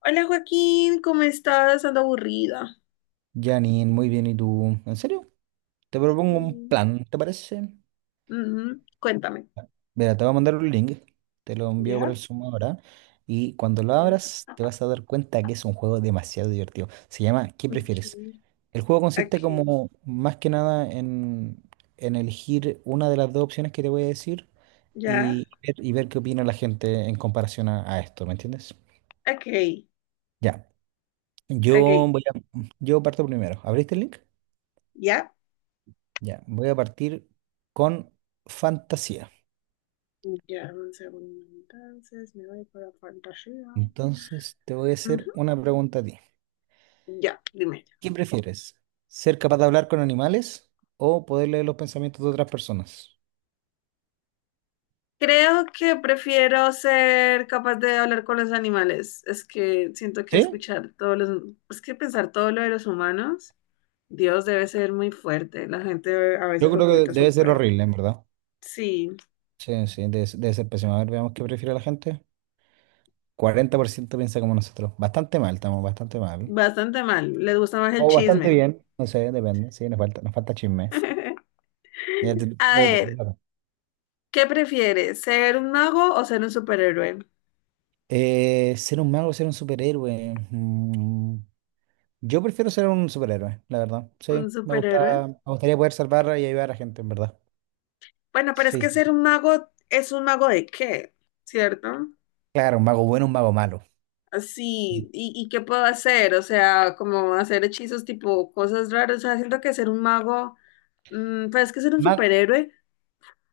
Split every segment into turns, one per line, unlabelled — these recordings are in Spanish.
Hola Joaquín, ¿cómo estás? Ando aburrida.
Janine, muy bien, ¿y tú? ¿En serio? Te propongo un
Mm.
plan, ¿te parece?
Ujú, cuéntame.
Mira, te voy a mandar un link, te lo envío por el
Ya,
Zoom ahora, y cuando lo
ya,
abras te vas a dar cuenta que es un juego demasiado divertido. Se llama ¿Qué
ok.
prefieres? El juego
Ok,
consiste como más que nada en elegir una de las dos opciones que te voy a decir
ya.
y ver qué opina la gente en comparación a esto, ¿me entiendes?
Ok,
Ya,
ok,
yo voy a, yo parto primero. ¿Abriste el link?
ya.
Ya, voy a partir con fantasía.
Ya, un segundo entonces, me voy para fantasía.
Entonces, te voy a hacer
Ujú.
una pregunta a ti.
Ya, dime.
¿Qué prefieres? ¿Ser capaz de hablar con animales o poder leer los pensamientos de otras personas?
Creo que prefiero ser capaz de hablar con los animales. Es que siento que
¿Sí?
escuchar todos los... Es que pensar todo lo de los humanos, Dios debe ser muy fuerte. La gente a
Yo
veces
creo
oculta
que
su
debe ser
peor.
horrible, en verdad.
Sí.
Sí, sí, debe ser pésimo. A ver, veamos qué prefiere la gente. 40% piensa como nosotros. Bastante mal, estamos bastante mal.
Bastante mal. Les gusta más el
O bastante
chisme.
bien, no sé, depende. Sí, nos falta chisme. Ya
A
te
ver,
toca.
¿qué prefieres? ¿Ser un mago o ser un superhéroe?
Ser un superhéroe. Mm. Yo prefiero ser un superhéroe, la verdad. Sí,
¿Un superhéroe?
me gustaría poder salvar y ayudar a gente, en verdad.
Bueno, pero es
Sí,
que
sí,
ser
sí.
un mago es un mago de qué, ¿cierto?
Claro, un mago bueno, un mago malo.
Así, ¿y qué puedo hacer? O sea, como hacer hechizos tipo cosas raras. O sea, siento que ser un mago, pero es que ser un
Ma-
superhéroe,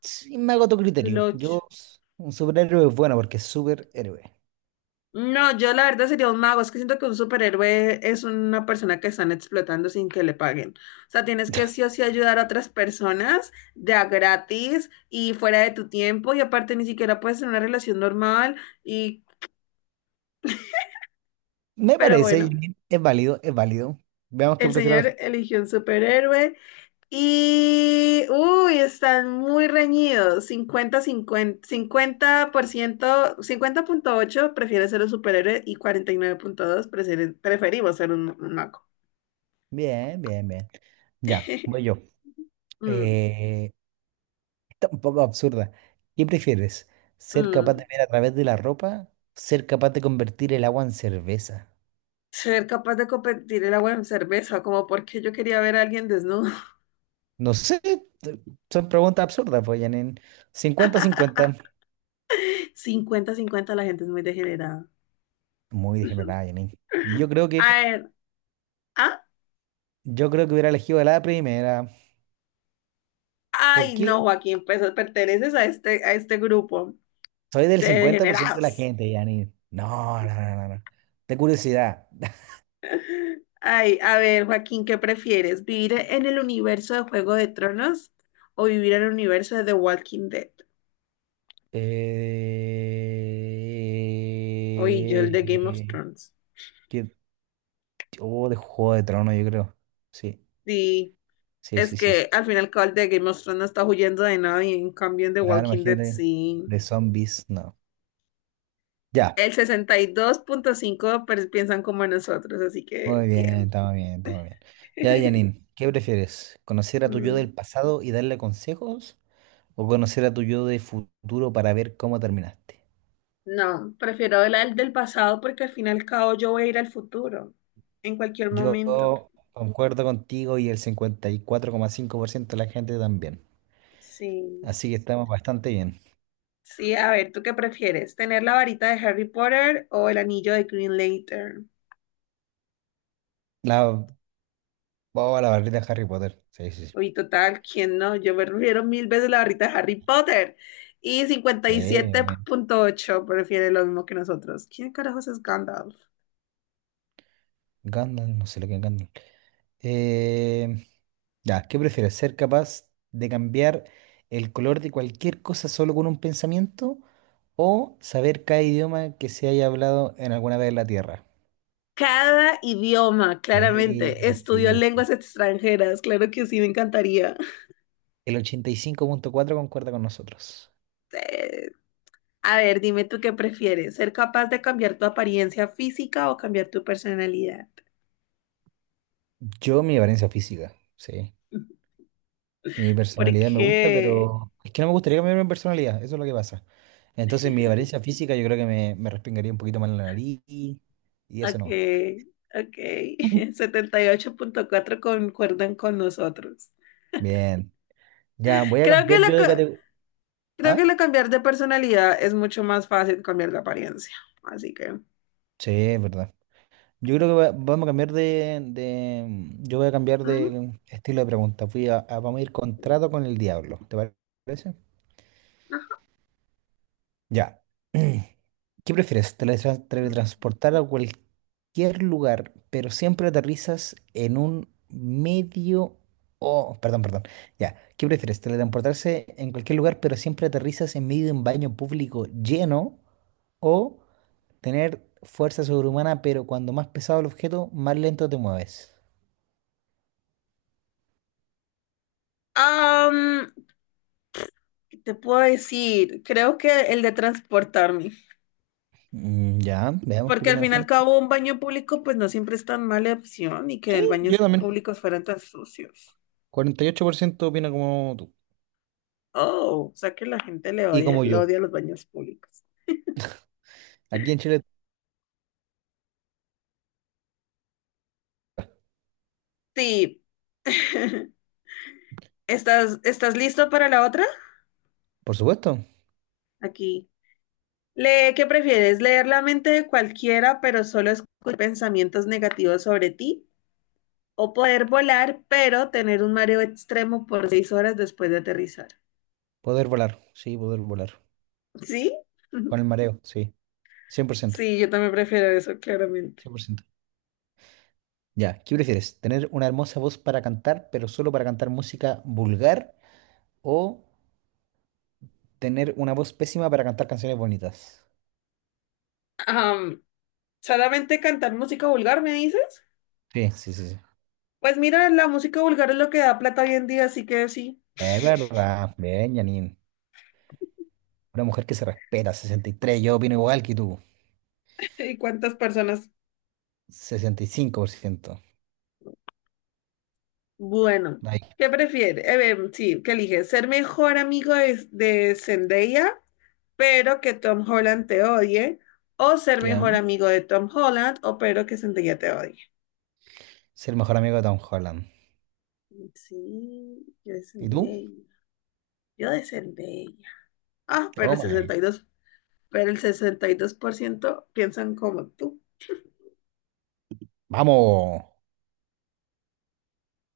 sí, me hago tu
el
criterio.
ocho.
Un superhéroe es bueno porque es superhéroe.
No, yo la verdad sería un mago. Es que siento que un superhéroe es una persona que están explotando sin que le paguen. O sea, tienes que sí o sí ayudar a otras personas de a gratis y fuera de tu tiempo. Y aparte ni siquiera puedes tener una relación normal. Y,
Me
pero
parece,
bueno,
Janine, es válido, es válido. Veamos qué
el
prefiere la
señor
gente.
eligió un superhéroe. Y, uy, están muy reñidos. Cincuenta, cincuenta, 50%, 50,8 prefiere ser un superhéroe y 49.2 preferimos ser un mago.
Bien, bien, bien. Ya, voy yo.
Mm.
Eh, está un poco absurda. ¿Qué prefieres? ¿Ser capaz
Mm,
de ver a través de la ropa? ¿Ser capaz de convertir el agua en cerveza?
ser capaz de competir el agua en cerveza, como porque yo quería ver a alguien desnudo.
No sé, t- son preguntas absurdas, pues, Janine. Cincuenta cincuenta.
50-50 la gente es muy degenerada.
Muy discriminada, Janine. Y
A ver, ¿ah?
yo creo que hubiera elegido la primera.
Ay,
Porque
no, Joaquín, pues perteneces a este grupo
soy del
de
50% de la
degenerados.
gente, Janine. No, no, no, no, no. De curiosidad.
Ay, a ver, Joaquín, ¿qué prefieres? ¿Vivir en el universo de Juego de Tronos o vivir en el universo de The Walking Dead? Oye, yo el de Game of
Eh,
Thrones.
que- oh, de Juego de Tronos, yo creo. Sí,
Sí.
sí,
Es
sí, sí, sí.
que al final el de Game of Thrones no está huyendo de nadie, en cambio en The
Claro,
Walking Dead
imagínate.
sí.
De zombies, no. Ya.
El 62.5 piensan como nosotros, así que
Muy bien,
bien.
estamos bien, estamos bien. Ya, Janine, ¿qué prefieres? ¿Conocer a tu yo
Mm.
del pasado y darle consejos? ¿O conocer a tu yo de futuro para ver cómo terminaste?
No, prefiero la del pasado porque al final y al cabo yo voy a ir al futuro, en cualquier
Yo
momento.
concuerdo contigo y el 54,5% de la gente también.
Sí.
Así que estamos bastante bien.
Sí, a ver, ¿tú qué prefieres? ¿Tener la varita de Harry Potter o el anillo de Green Lantern?
La, oh, la barrita de Harry Potter. Sí, sí, sí.
Uy, total, ¿quién no? Yo prefiero mil veces la barrita de Harry Potter. Y
Sí, obviamente.
57.8 prefiere lo mismo que nosotros. ¿Quién carajos es Gandalf?
Gandalf, no sé lo que es Gandalf. Eh, ya, ¿qué prefieres? ¿Ser capaz de cambiar el color de cualquier cosa solo con un pensamiento o saber cada idioma que se haya hablado en alguna vez en la Tierra?
Cada idioma,
Sí,
claramente. Estudio
sí,
lenguas
sí.
extranjeras, claro que sí, me encantaría.
El 85,4% concuerda con nosotros.
Eh, a ver, dime tú qué prefieres, ser capaz de cambiar tu apariencia física o cambiar tu personalidad.
Yo, mi apariencia física, sí. Mi
¿Por
personalidad me gusta,
qué?
pero es que no me gustaría cambiar mi personalidad, eso es lo que pasa. Entonces, mi apariencia física yo creo que me respingaría un poquito más la nariz y eso
Ok,
no.
ok. 78.4 concuerdan con nosotros.
Bien, ya, voy a
Creo que
cambiar
lo,
yo de
co-
categoría.
Creo que
¿Ah?
el cambiar de personalidad es mucho más fácil que cambiar de apariencia. Así que...
Sí, es verdad. Yo creo que vamos a cambiar yo voy a cambiar
Ujú,
de estilo de pregunta. Vamos a ir
sí,
contrato con el diablo. ¿Parece?
ajá.
Ya. ¿Qué prefieres? ¿Teletransportar a cualquier lugar, pero siempre aterrizas en un medio... o perdón, perdón. Ya. ¿Qué prefieres? ¿Teletransportarse en cualquier lugar, pero siempre aterrizas en medio de un baño público lleno, o tener fuerza sobrehumana, pero cuando más pesado el objeto, más lento te mueves?
Am, ¿Qué te puedo decir? Creo que el de transportarme.
Mm, ya, veamos qué
Porque al
opina la
fin y al
gente.
cabo un baño público pues no siempre es tan mala opción y que el
Sí, yo
baños
también.
públicos fueran tan sucios.
48% opina como tú.
Oh, o sea que la gente
Y como
le
yo.
odia los baños públicos.
Aquí en Chile,
Sí. ¿Estás listo para la otra?
por supuesto,
Aquí. Le ¿qué prefieres? ¿Leer la mente de cualquiera, pero solo escuchar pensamientos negativos sobre ti? ¿O poder volar, pero tener un mareo extremo por 6 horas después de aterrizar?
poder volar. Sí, poder volar.
¿Sí?
Con el mareo, sí. Cien, 100%,
Sí, yo también prefiero eso, claramente.
cien por ciento. Ya, ¿qué prefieres? ¿Tener una hermosa voz para cantar, pero solo para cantar música vulgar? ¿O tener una voz pésima para cantar canciones bonitas?
Am, ¿Solamente cantar música vulgar, me dices?
Sí, sí, sí, sí.
Pues mira, la música vulgar es lo que da plata hoy en día, así que sí.
Es verdad, bien, Janine. Una mujer que se respeta, 63. Yo opino igual que tú,
¿Y cuántas personas?
65%.
Bueno,
Ahí
¿qué prefieres? Sí, ¿qué eliges? ¿Ser mejor amigo de Zendaya pero que Tom Holland te odie, o ser
queda.
mejor amigo de Tom Holland, o pero que Zendaya te odie?
Ser el mejor amigo de Tom Holland.
Sí, yo de
¿Y tú?
Zendaya, yo de Zendaya. Ah,
Toma, eh.
pero el 62% piensan como tú.
Vamos.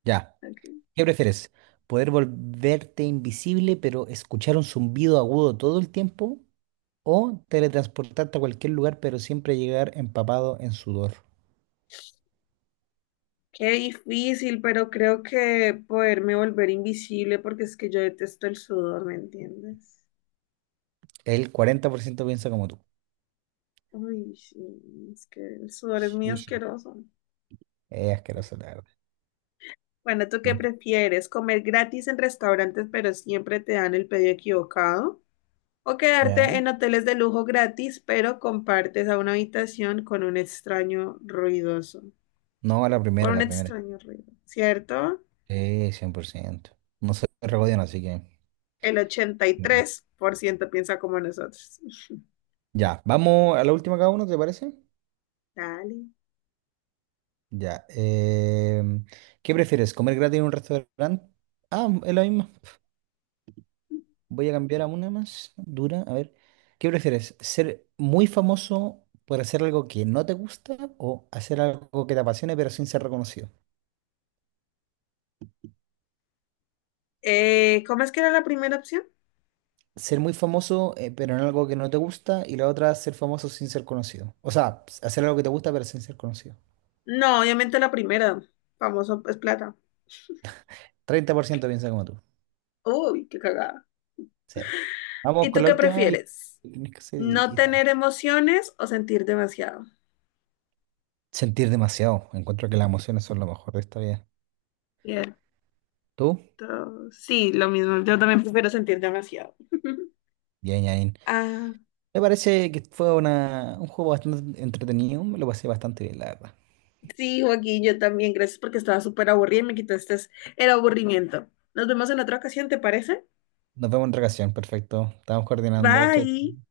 Ya.
Ok.
¿Qué prefieres? ¿Poder volverte invisible pero escuchar un zumbido agudo todo el tiempo? ¿O teletransportarte a cualquier lugar pero siempre llegar empapado en sudor?
Qué difícil, pero creo que poderme volver invisible porque es que yo detesto el sudor, ¿me entiendes?
El 40% piensa como tú.
Uy, sí, es que el sudor es muy
Sí, sí.
asqueroso.
Es asqueroso, la verdad.
Bueno, ¿tú qué
Dale.
prefieres? ¿Comer gratis en restaurantes pero siempre te dan el pedido equivocado? ¿O
Ya.
quedarte en hoteles de lujo gratis pero compartes a una habitación con un extraño ruidoso?
No, la
Con
primera,
un
la primera.
extraño ruido, ¿cierto?
Sí, 100%. No se regodean, así que...
El
mm.
83% piensa como nosotros.
Ya, vamos a la última cada uno, ¿te parece?
Dale.
Ya. ¿Qué prefieres? ¿Comer gratis en un restaurante? Ah, es la misma. Voy a cambiar a una más dura. A ver. ¿Qué prefieres? ¿Ser muy famoso por hacer algo que no te gusta o hacer algo que te apasione pero sin ser reconocido?
¿Cómo es que era la primera opción?
Ser muy famoso pero en algo que no te gusta y la otra ser famoso sin ser conocido. O sea, hacer algo que te gusta pero sin ser conocido.
No, obviamente la primera. Famoso es plata.
30% piensa como tú.
Uy, qué cagada.
Sí. Vamos
¿Y
con
tú
la
qué
última
prefieres? ¿No
y estamos.
tener emociones o sentir demasiado?
Sentir demasiado. Encuentro que las emociones son lo mejor de esta vida.
Bien.
¿Tú?
Sí, lo mismo. Yo también prefiero sentir demasiado.
Bien, Yain.
Ah,
Me parece que fue un juego bastante entretenido. Me lo pasé bastante bien, la verdad.
sí, Joaquín, yo también. Gracias porque estaba súper aburrida y me quitaste el aburrimiento. Nos vemos en otra ocasión, ¿te parece?
Nos vemos en otra ocasión. Perfecto. Estamos coordinando. Chao, chao.
Bye.